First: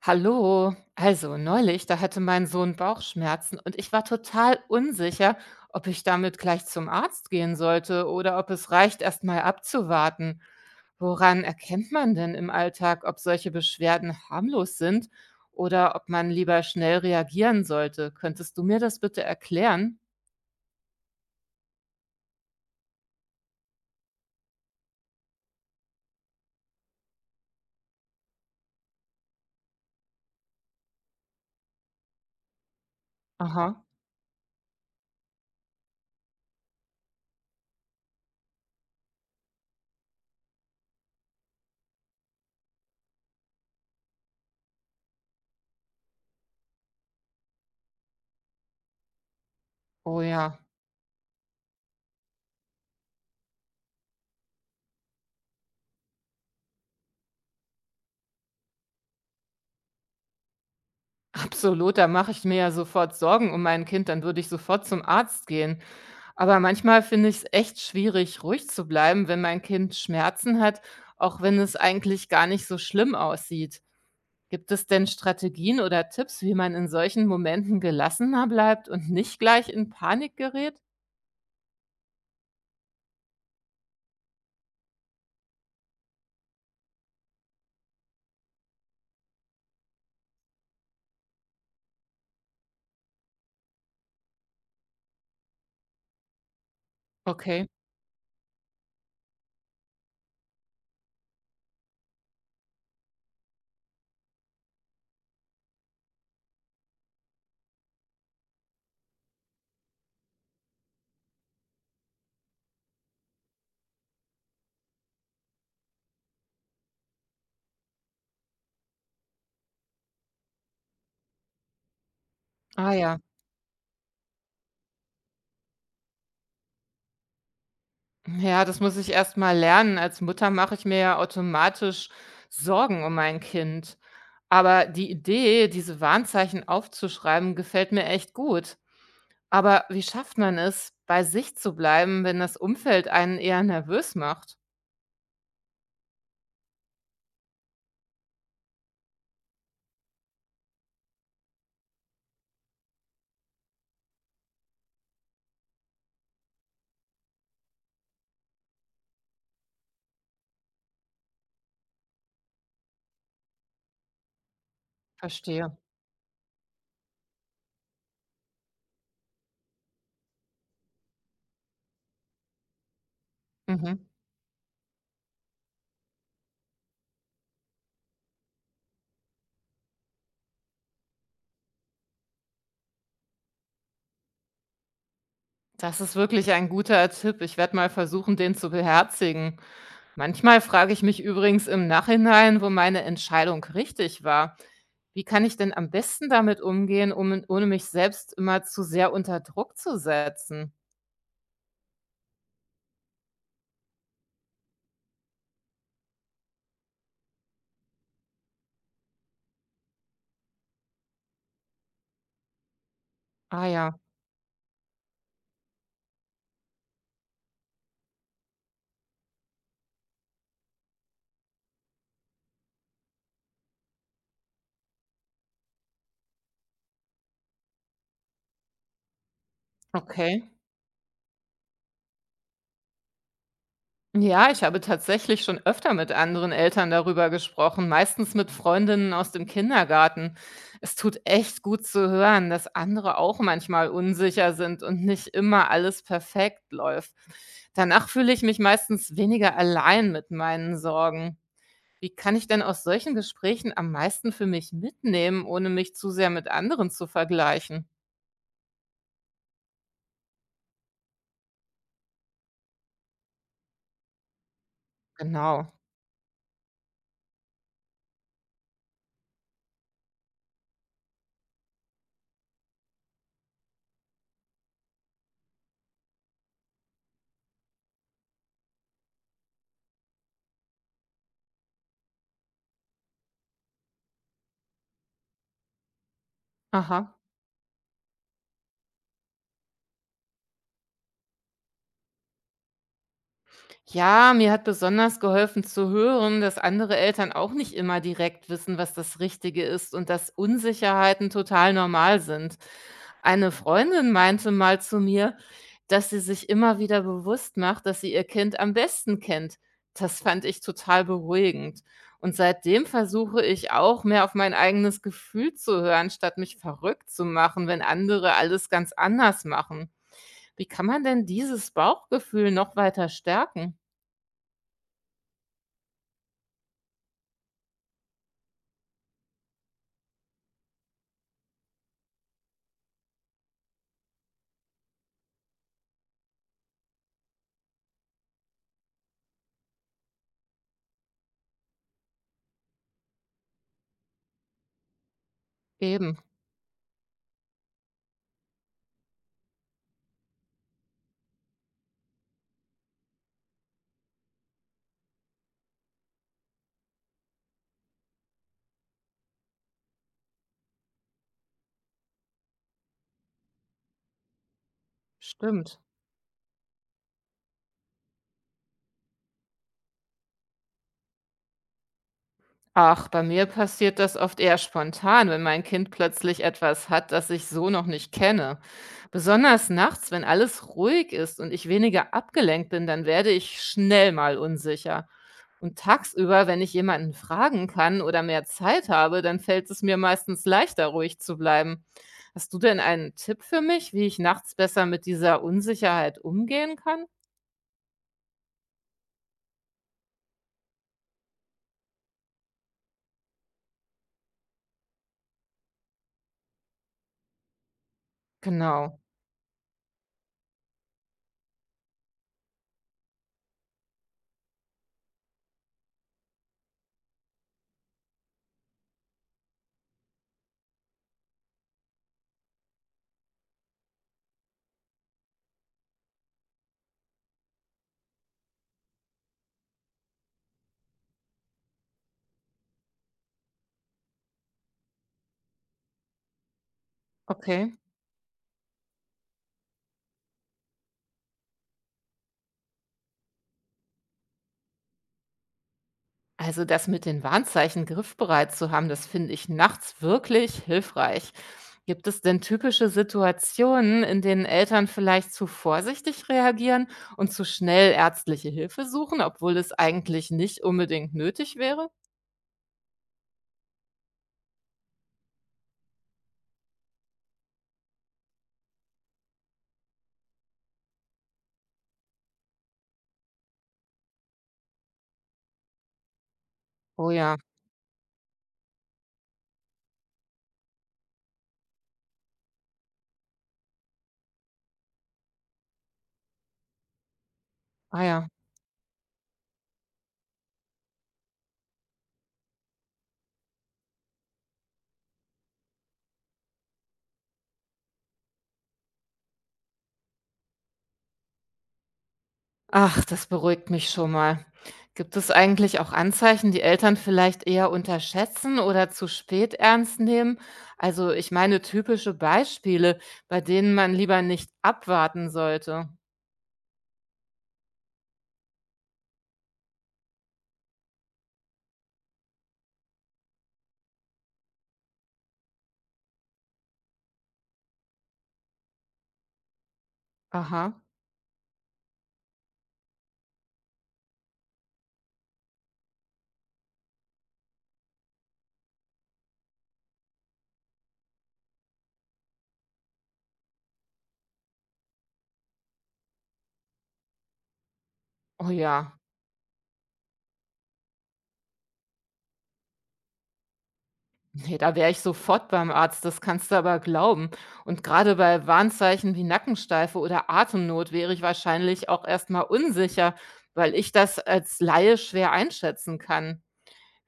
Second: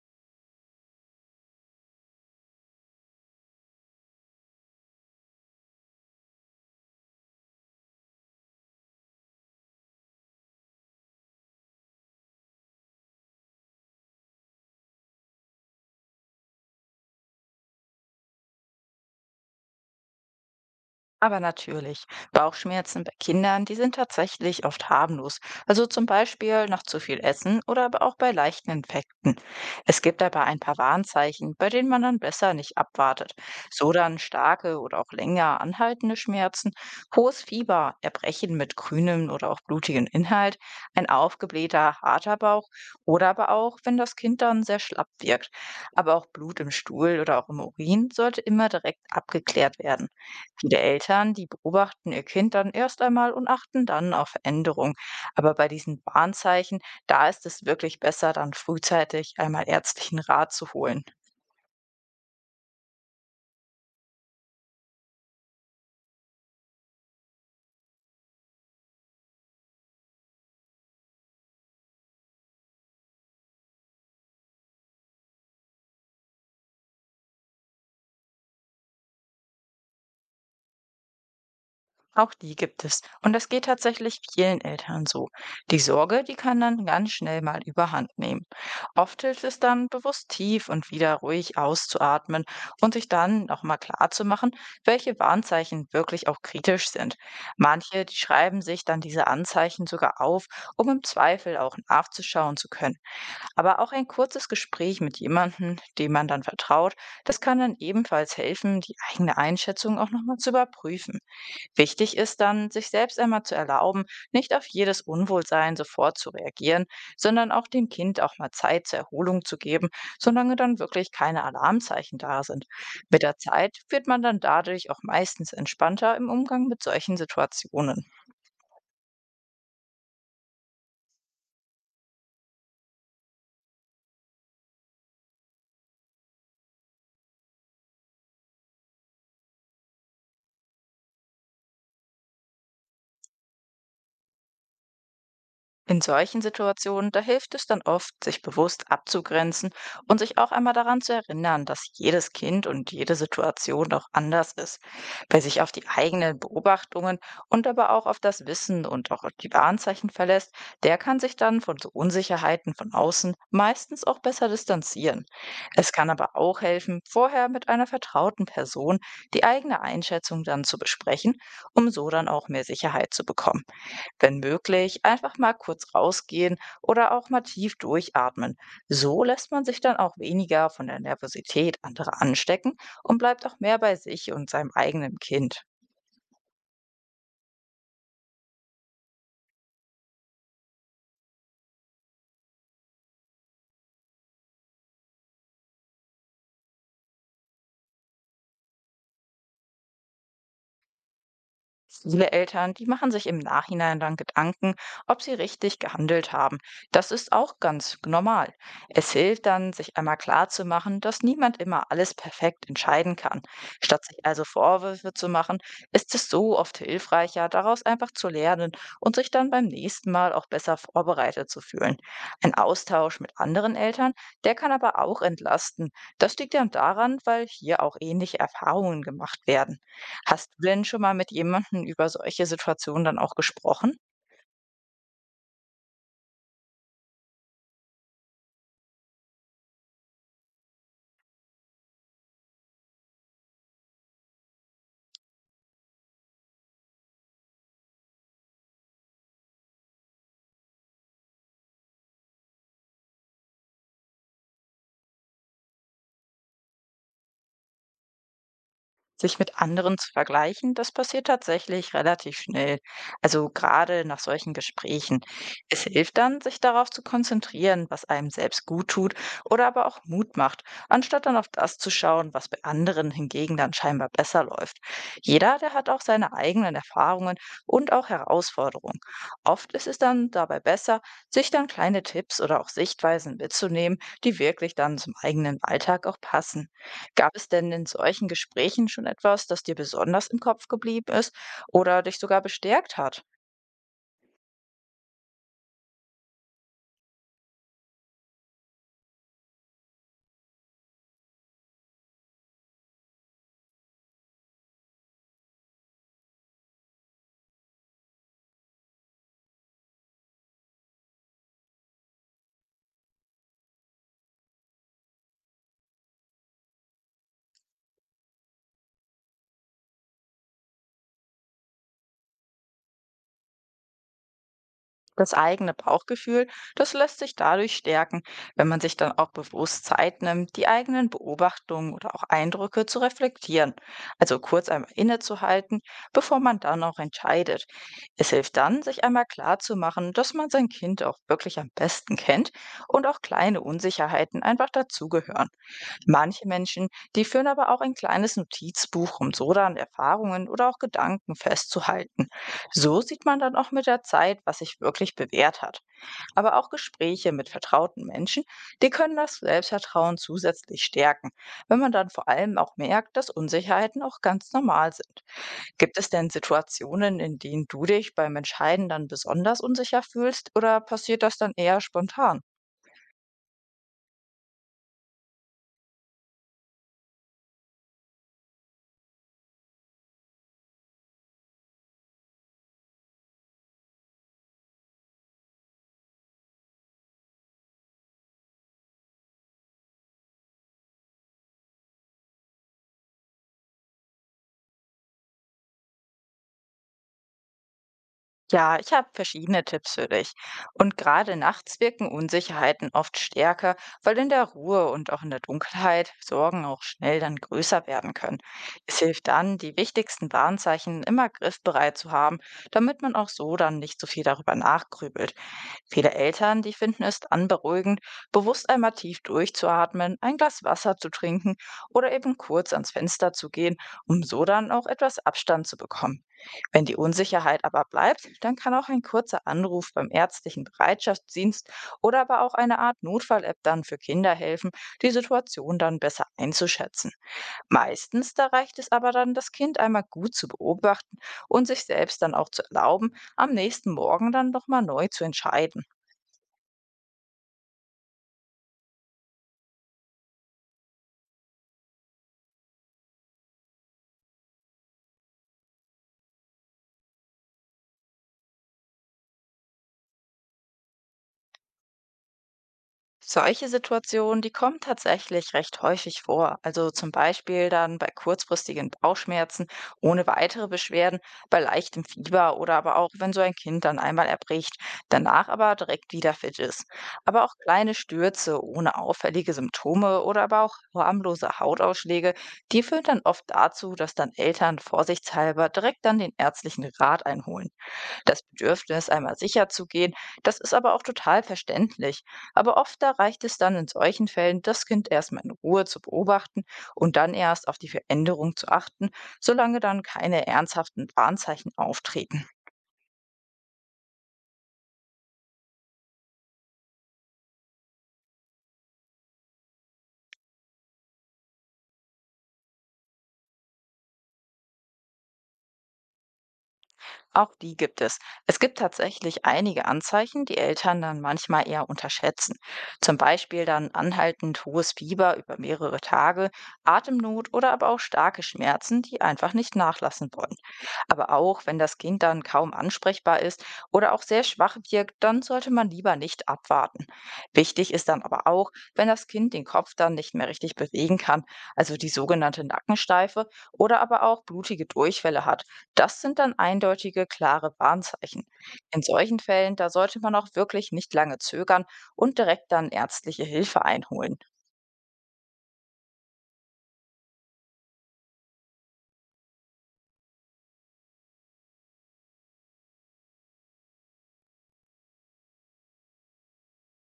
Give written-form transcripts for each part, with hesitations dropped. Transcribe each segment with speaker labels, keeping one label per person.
Speaker 1: Hallo, also neulich, da hatte mein Sohn Bauchschmerzen und ich war total unsicher, ob ich damit gleich zum Arzt gehen sollte oder ob es reicht, erst mal abzuwarten. Woran erkennt man denn im Alltag, ob solche Beschwerden harmlos sind oder ob man lieber schnell reagieren sollte? Könntest du mir das bitte erklären?
Speaker 2: Aber natürlich, Bauchschmerzen bei Kindern, die sind tatsächlich oft harmlos. Also zum Beispiel nach zu viel Essen oder aber auch bei leichten Infekten. Es gibt aber ein paar Warnzeichen, bei denen man dann besser nicht abwartet.
Speaker 1: Aha.
Speaker 2: So dann starke oder auch länger anhaltende Schmerzen, hohes Fieber, Erbrechen mit grünem oder auch blutigem Inhalt, ein aufgeblähter, harter Bauch oder aber auch, wenn das Kind dann sehr schlapp wirkt. Aber auch Blut im Stuhl oder auch im Urin sollte immer direkt abgeklärt werden.
Speaker 1: Oh ja,
Speaker 2: Viele Eltern, die beobachten ihr Kind dann erst einmal und achten dann auf Veränderungen. Aber bei diesen Warnzeichen, da ist es wirklich besser, dann frühzeitig einmal ärztlichen Rat zu holen.
Speaker 1: absolut, da mache ich mir ja sofort Sorgen um mein Kind, dann würde ich sofort zum Arzt gehen. Aber manchmal finde ich es echt schwierig, ruhig zu bleiben, wenn mein Kind Schmerzen hat, auch wenn es eigentlich gar nicht so schlimm aussieht. Gibt es denn Strategien oder Tipps, wie man in solchen Momenten gelassener bleibt und nicht gleich in Panik gerät?
Speaker 2: Auch die gibt es. Und das geht tatsächlich vielen Eltern so. Die Sorge, die kann dann ganz schnell mal überhand nehmen. Oft hilft es dann, bewusst tief und wieder ruhig auszuatmen und sich dann nochmal klarzumachen, welche Warnzeichen wirklich auch kritisch sind.
Speaker 1: Okay.
Speaker 2: Manche, die schreiben sich dann diese Anzeichen sogar auf, um im Zweifel auch nachzuschauen zu können. Aber auch ein kurzes Gespräch mit jemandem, dem man dann vertraut, das kann dann ebenfalls helfen, die eigene Einschätzung auch nochmal zu überprüfen. Wichtig ist dann, sich selbst einmal zu erlauben, nicht auf jedes Unwohlsein sofort zu reagieren, sondern auch dem Kind auch mal Zeit zur Erholung zu geben, solange dann wirklich keine Alarmzeichen da sind.
Speaker 1: Ah ja.
Speaker 2: Mit der Zeit wird man dann dadurch auch meistens entspannter im Umgang mit solchen Situationen.
Speaker 1: Ja, das muss ich erst mal lernen. Als Mutter mache ich mir ja automatisch Sorgen um mein Kind. Aber die Idee, diese Warnzeichen aufzuschreiben, gefällt mir echt gut. Aber wie schafft man es, bei sich zu bleiben, wenn das Umfeld einen eher nervös macht?
Speaker 2: In solchen Situationen, da hilft es dann oft, sich bewusst abzugrenzen und sich auch einmal daran zu erinnern, dass jedes Kind und jede Situation auch anders ist. Wer sich auf die eigenen Beobachtungen und aber auch auf das Wissen und auch auf die Warnzeichen verlässt, der kann sich dann von so Unsicherheiten von außen meistens auch besser distanzieren.
Speaker 1: Verstehe.
Speaker 2: Es kann aber auch helfen, vorher mit einer vertrauten Person die eigene Einschätzung dann zu besprechen, um so dann auch mehr Sicherheit zu bekommen.
Speaker 1: Mhm.
Speaker 2: Wenn möglich, einfach mal kurz rausgehen oder auch mal tief durchatmen. So lässt man sich dann auch weniger von der Nervosität anderer anstecken und bleibt auch mehr bei sich und seinem eigenen Kind.
Speaker 1: Das ist wirklich ein guter Tipp. Ich werde mal versuchen, den zu beherzigen. Manchmal frage ich mich übrigens im Nachhinein, wo meine Entscheidung richtig war. Wie kann ich denn am besten damit umgehen, ohne mich selbst immer zu sehr unter Druck zu setzen?
Speaker 2: Viele Eltern, die machen sich im Nachhinein dann Gedanken, ob sie richtig gehandelt haben. Das ist auch ganz normal. Es hilft dann, sich einmal klarzumachen, dass niemand immer alles perfekt entscheiden kann.
Speaker 1: Ah ja,
Speaker 2: Statt sich also Vorwürfe zu machen, ist es so oft hilfreicher, daraus einfach zu lernen und sich dann beim nächsten Mal auch besser vorbereitet zu fühlen. Ein Austausch mit anderen Eltern, der kann aber auch entlasten. Das liegt dann daran, weil hier auch ähnliche Erfahrungen gemacht werden.
Speaker 1: okay.
Speaker 2: Hast du denn schon mal mit jemandem über solche Situationen dann auch gesprochen?
Speaker 1: Ja, ich habe tatsächlich schon öfter mit anderen Eltern darüber gesprochen, meistens mit Freundinnen aus dem Kindergarten. Es tut echt gut zu hören, dass andere auch manchmal unsicher sind und nicht immer alles perfekt läuft. Danach fühle ich mich meistens weniger allein mit meinen Sorgen. Wie kann ich denn aus solchen Gesprächen am meisten für mich mitnehmen, ohne mich zu sehr mit anderen zu vergleichen?
Speaker 2: Sich mit anderen zu vergleichen, das passiert tatsächlich relativ schnell. Also gerade nach solchen Gesprächen.
Speaker 1: Genau.
Speaker 2: Es hilft dann, sich darauf zu konzentrieren, was einem selbst gut tut oder aber auch Mut macht, anstatt dann auf das zu schauen, was bei anderen hingegen dann scheinbar besser läuft. Jeder, der hat auch seine eigenen Erfahrungen und auch Herausforderungen. Oft ist es dann dabei besser, sich dann kleine Tipps oder auch Sichtweisen mitzunehmen, die wirklich dann zum eigenen Alltag auch passen.
Speaker 1: Aha.
Speaker 2: Gab es denn in solchen Gesprächen schon etwas, das dir besonders im Kopf geblieben ist oder dich sogar bestärkt hat?
Speaker 1: Ja, mir hat besonders geholfen zu hören, dass andere Eltern auch nicht immer direkt wissen, was das Richtige ist und dass Unsicherheiten total normal sind. Eine Freundin meinte mal zu mir, dass sie sich immer wieder bewusst macht, dass sie ihr Kind am besten kennt. Das fand ich total beruhigend. Und seitdem versuche ich auch mehr auf mein eigenes Gefühl zu hören, statt mich verrückt zu machen, wenn andere alles ganz anders machen. Wie kann man denn dieses Bauchgefühl noch weiter stärken?
Speaker 2: Das eigene Bauchgefühl, das lässt sich dadurch stärken, wenn man sich dann auch bewusst Zeit nimmt, die eigenen Beobachtungen oder auch Eindrücke zu reflektieren. Also kurz einmal innezuhalten, bevor man dann auch entscheidet. Es hilft dann, sich einmal klar zu machen, dass man sein Kind auch wirklich am besten kennt und auch kleine Unsicherheiten einfach dazugehören.
Speaker 1: Eben.
Speaker 2: Manche Menschen, die führen aber auch ein kleines Notizbuch, um so dann Erfahrungen oder auch Gedanken festzuhalten. So sieht man dann auch mit der Zeit, was sich wirklich bewährt hat. Aber auch Gespräche mit vertrauten Menschen, die können das Selbstvertrauen zusätzlich stärken, wenn man dann vor allem auch merkt, dass Unsicherheiten auch ganz normal sind.
Speaker 1: Stimmt.
Speaker 2: Gibt es denn Situationen, in denen du dich beim Entscheiden dann besonders unsicher fühlst oder passiert das dann eher spontan?
Speaker 1: Ach, bei mir passiert das oft eher spontan, wenn mein Kind plötzlich etwas hat, das ich so noch nicht kenne. Besonders nachts, wenn alles ruhig ist und ich weniger abgelenkt bin, dann werde ich schnell mal unsicher. Und tagsüber, wenn ich jemanden fragen kann oder mehr Zeit habe, dann fällt es mir meistens leichter, ruhig zu bleiben. Hast du denn einen Tipp für mich, wie ich nachts besser mit dieser Unsicherheit umgehen kann?
Speaker 2: Ja, ich habe verschiedene Tipps für dich. Und gerade nachts wirken Unsicherheiten oft stärker, weil in der Ruhe und auch in der Dunkelheit Sorgen auch schnell dann größer werden können. Es
Speaker 1: Genau.
Speaker 2: hilft dann, die wichtigsten Warnzeichen immer griffbereit zu haben, damit man auch so dann nicht so viel darüber nachgrübelt. Viele Eltern, die finden es dann beruhigend, bewusst einmal tief durchzuatmen, ein Glas Wasser zu trinken oder eben kurz ans Fenster zu gehen, um so dann auch etwas Abstand zu bekommen. Wenn die Unsicherheit aber bleibt, dann kann auch ein kurzer Anruf beim ärztlichen Bereitschaftsdienst oder aber auch eine Art Notfall-App dann für Kinder helfen, die Situation dann besser einzuschätzen.
Speaker 1: Okay.
Speaker 2: Meistens da reicht es aber dann, das Kind einmal gut zu beobachten und sich selbst dann auch zu erlauben, am nächsten Morgen dann nochmal neu zu entscheiden.
Speaker 1: Also das mit den Warnzeichen griffbereit zu haben, das finde ich nachts wirklich hilfreich. Gibt es denn typische Situationen, in denen Eltern vielleicht zu vorsichtig reagieren und zu schnell ärztliche Hilfe suchen, obwohl es eigentlich nicht unbedingt nötig wäre?
Speaker 2: Solche Situationen, die kommen tatsächlich recht häufig vor. Also zum Beispiel dann bei kurzfristigen Bauchschmerzen ohne weitere Beschwerden, bei leichtem Fieber oder aber auch, wenn so ein Kind dann einmal erbricht, danach aber direkt wieder fit ist.
Speaker 1: Oh ja,
Speaker 2: Aber auch kleine Stürze ohne auffällige Symptome oder aber auch harmlose Hautausschläge, die führen dann oft dazu, dass dann Eltern vorsichtshalber direkt dann den ärztlichen Rat einholen.
Speaker 1: ah ja.
Speaker 2: Das Bedürfnis, einmal sicher zu gehen, das ist aber auch total verständlich. Aber oft da reicht es dann in solchen Fällen, das Kind erstmal in Ruhe zu beobachten und dann erst auf die Veränderung zu achten, solange dann keine ernsthaften Warnzeichen auftreten.
Speaker 1: Ach, das beruhigt mich schon mal. Gibt es eigentlich auch Anzeichen, die Eltern vielleicht eher unterschätzen oder zu spät ernst nehmen? Also ich meine typische Beispiele, bei denen man lieber nicht abwarten sollte.
Speaker 2: Auch die gibt es. Es gibt tatsächlich einige Anzeichen, die Eltern dann manchmal eher unterschätzen. Zum Beispiel dann anhaltend hohes Fieber über mehrere Tage, Atemnot oder aber auch starke Schmerzen, die einfach nicht nachlassen wollen.
Speaker 1: Aha,
Speaker 2: Aber auch wenn das Kind dann kaum ansprechbar ist oder auch sehr schwach wirkt, dann sollte man lieber nicht abwarten. Wichtig ist dann aber auch, wenn das Kind den Kopf dann nicht mehr richtig bewegen kann, also die sogenannte Nackensteife oder aber auch blutige Durchfälle hat. Das sind dann eindeutige, klare Warnzeichen.
Speaker 1: oh ja.
Speaker 2: In solchen Fällen, da sollte man auch wirklich nicht lange zögern und direkt dann ärztliche Hilfe einholen.
Speaker 1: Nee, da wäre ich sofort beim Arzt, das kannst du aber glauben. Und gerade bei Warnzeichen wie Nackensteife oder Atemnot wäre ich wahrscheinlich auch erstmal unsicher, weil ich das als Laie schwer einschätzen kann.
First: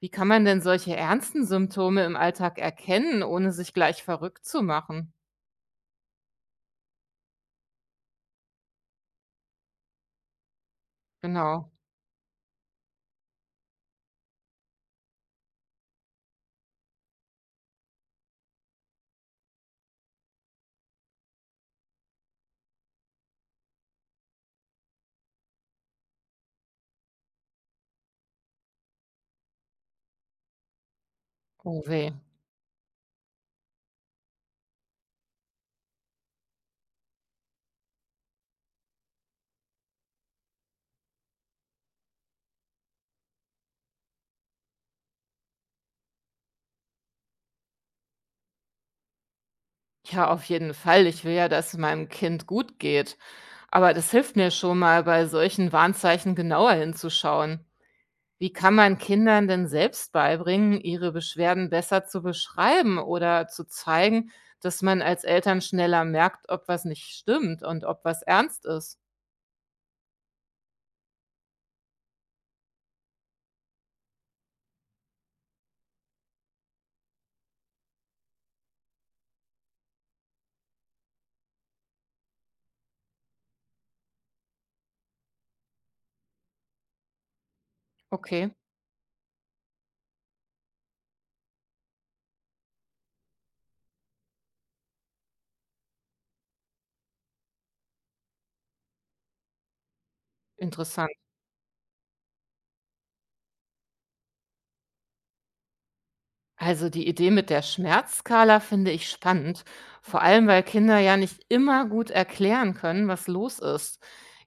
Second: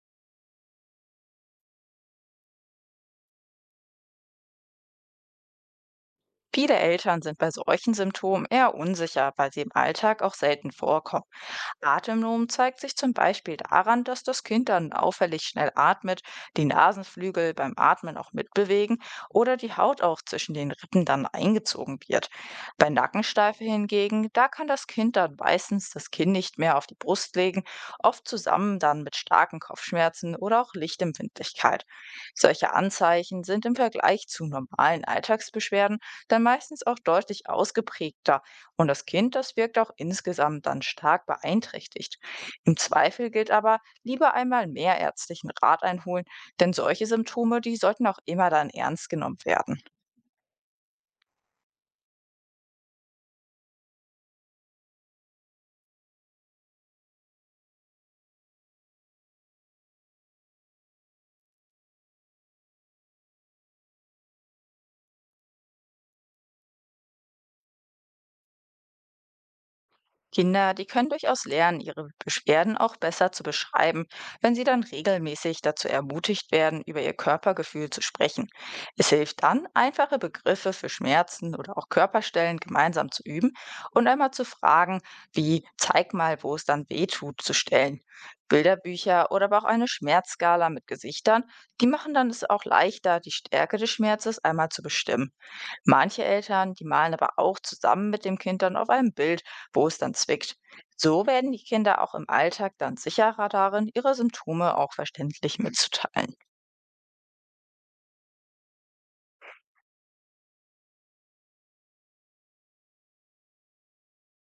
Speaker 1: Wie kann man denn solche ernsten Symptome im Alltag erkennen, ohne sich gleich verrückt zu machen?
Speaker 2: Viele Eltern sind bei solchen Symptomen eher unsicher, weil sie im Alltag auch selten vorkommen.
Speaker 1: Genau.
Speaker 2: Atemnom zeigt sich zum Beispiel daran, dass das Kind dann auffällig schnell atmet, die Nasenflügel beim Atmen auch mitbewegen oder die Haut auch zwischen den Rippen dann eingezogen wird. Bei Nackensteife hingegen, da kann das Kind dann meistens das Kinn nicht mehr auf die Brust legen, oft zusammen dann mit starken Kopfschmerzen oder auch
Speaker 1: Oh
Speaker 2: Lichtempfindlichkeit.
Speaker 1: weh.
Speaker 2: Solche Anzeichen sind im Vergleich zu normalen Alltagsbeschwerden dann meistens auch deutlich ausgeprägter und das Kind, das wirkt auch insgesamt dann stark beeinträchtigt. Im Zweifel gilt aber, lieber einmal mehr ärztlichen Rat einholen, denn solche Symptome, die sollten auch immer dann ernst genommen werden.
Speaker 1: Ja, auf jeden Fall. Ich will ja, dass es meinem Kind gut geht. Aber das hilft mir schon mal, bei solchen Warnzeichen genauer hinzuschauen. Wie kann man Kindern denn selbst beibringen, ihre Beschwerden besser zu beschreiben oder zu zeigen, dass man als Eltern schneller merkt, ob was nicht stimmt und ob was ernst ist?
Speaker 2: Kinder, die können durchaus lernen, ihre Beschwerden auch besser zu beschreiben, wenn sie dann regelmäßig dazu ermutigt werden, über ihr Körpergefühl zu sprechen. Es hilft dann, einfache Begriffe für Schmerzen oder auch Körperstellen gemeinsam zu üben und einmal zu fragen, wie zeig mal, wo es dann weh tut, zu stellen.
Speaker 1: Okay,
Speaker 2: Bilderbücher oder aber auch eine Schmerzskala mit Gesichtern, die machen dann es auch leichter, die Stärke des Schmerzes einmal zu bestimmen. Manche Eltern, die malen aber auch zusammen mit dem Kind dann auf einem Bild, wo es dann zwickt.
Speaker 1: interessant.
Speaker 2: So werden die Kinder auch im Alltag dann sicherer darin, ihre Symptome auch verständlich mitzuteilen.
Speaker 1: Also die Idee mit der Schmerzskala finde ich spannend, vor allem weil Kinder ja nicht immer gut erklären können, was los ist.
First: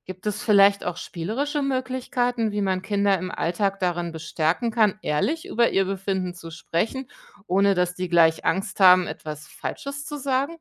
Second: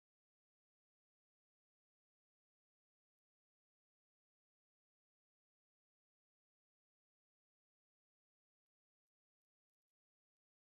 Speaker 1: Gibt es vielleicht auch spielerische Möglichkeiten, wie man Kinder im Alltag darin bestärken kann, ehrlich über ihr Befinden zu sprechen, ohne dass die gleich Angst haben, etwas Falsches zu sagen?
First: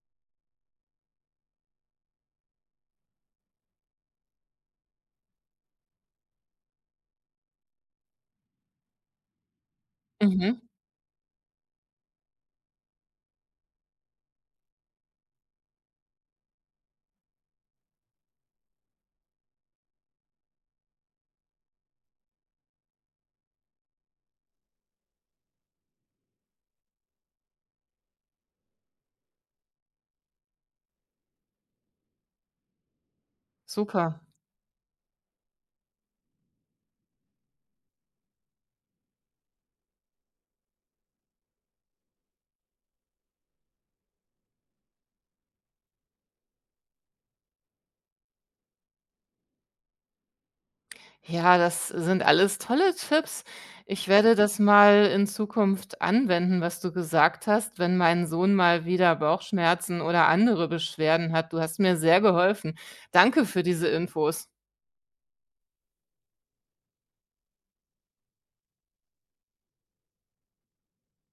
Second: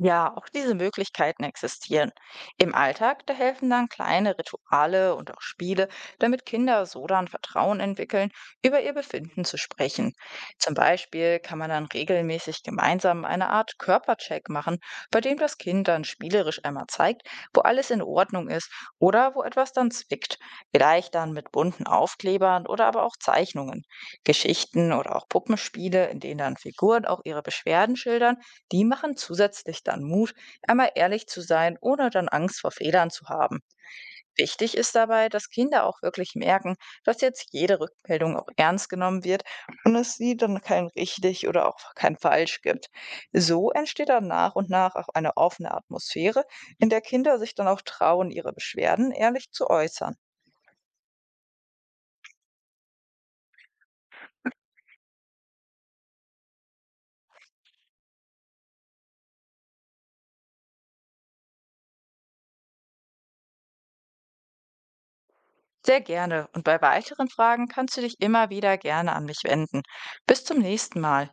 Speaker 2: Ja, auch diese Möglichkeiten existieren. Im Alltag, da helfen dann kleine Rituale und auch Spiele, damit Kinder so dann Vertrauen entwickeln, über ihr Befinden zu sprechen.
Speaker 1: Mhm.
Speaker 2: Zum Beispiel kann man dann regelmäßig gemeinsam eine Art Körpercheck machen, bei dem das Kind dann spielerisch einmal zeigt, wo alles in Ordnung ist oder wo etwas dann zwickt. Vielleicht dann mit bunten Aufklebern oder aber auch Zeichnungen. Geschichten oder auch Puppenspiele, in denen dann Figuren auch ihre Beschwerden schildern die machen zusätzlich dann Mut, einmal ehrlich zu sein, ohne dann Angst vor Fehlern zu haben.
Speaker 1: Super.
Speaker 2: Wichtig ist dabei, dass Kinder auch wirklich merken, dass jetzt jede Rückmeldung auch ernst genommen wird und es sie dann kein richtig oder auch kein falsch gibt. So entsteht dann nach und nach auch eine offene Atmosphäre, in der Kinder sich dann auch trauen, ihre Beschwerden ehrlich zu äußern.
Speaker 1: Ja, das sind alles tolle Tipps. Ich werde das mal in Zukunft anwenden, was du gesagt hast, wenn mein Sohn mal wieder Bauchschmerzen oder andere Beschwerden hat. Du hast mir sehr geholfen. Danke für diese Infos.
Speaker 2: Sehr gerne und bei weiteren Fragen kannst du dich immer wieder gerne an mich wenden. Bis zum nächsten Mal.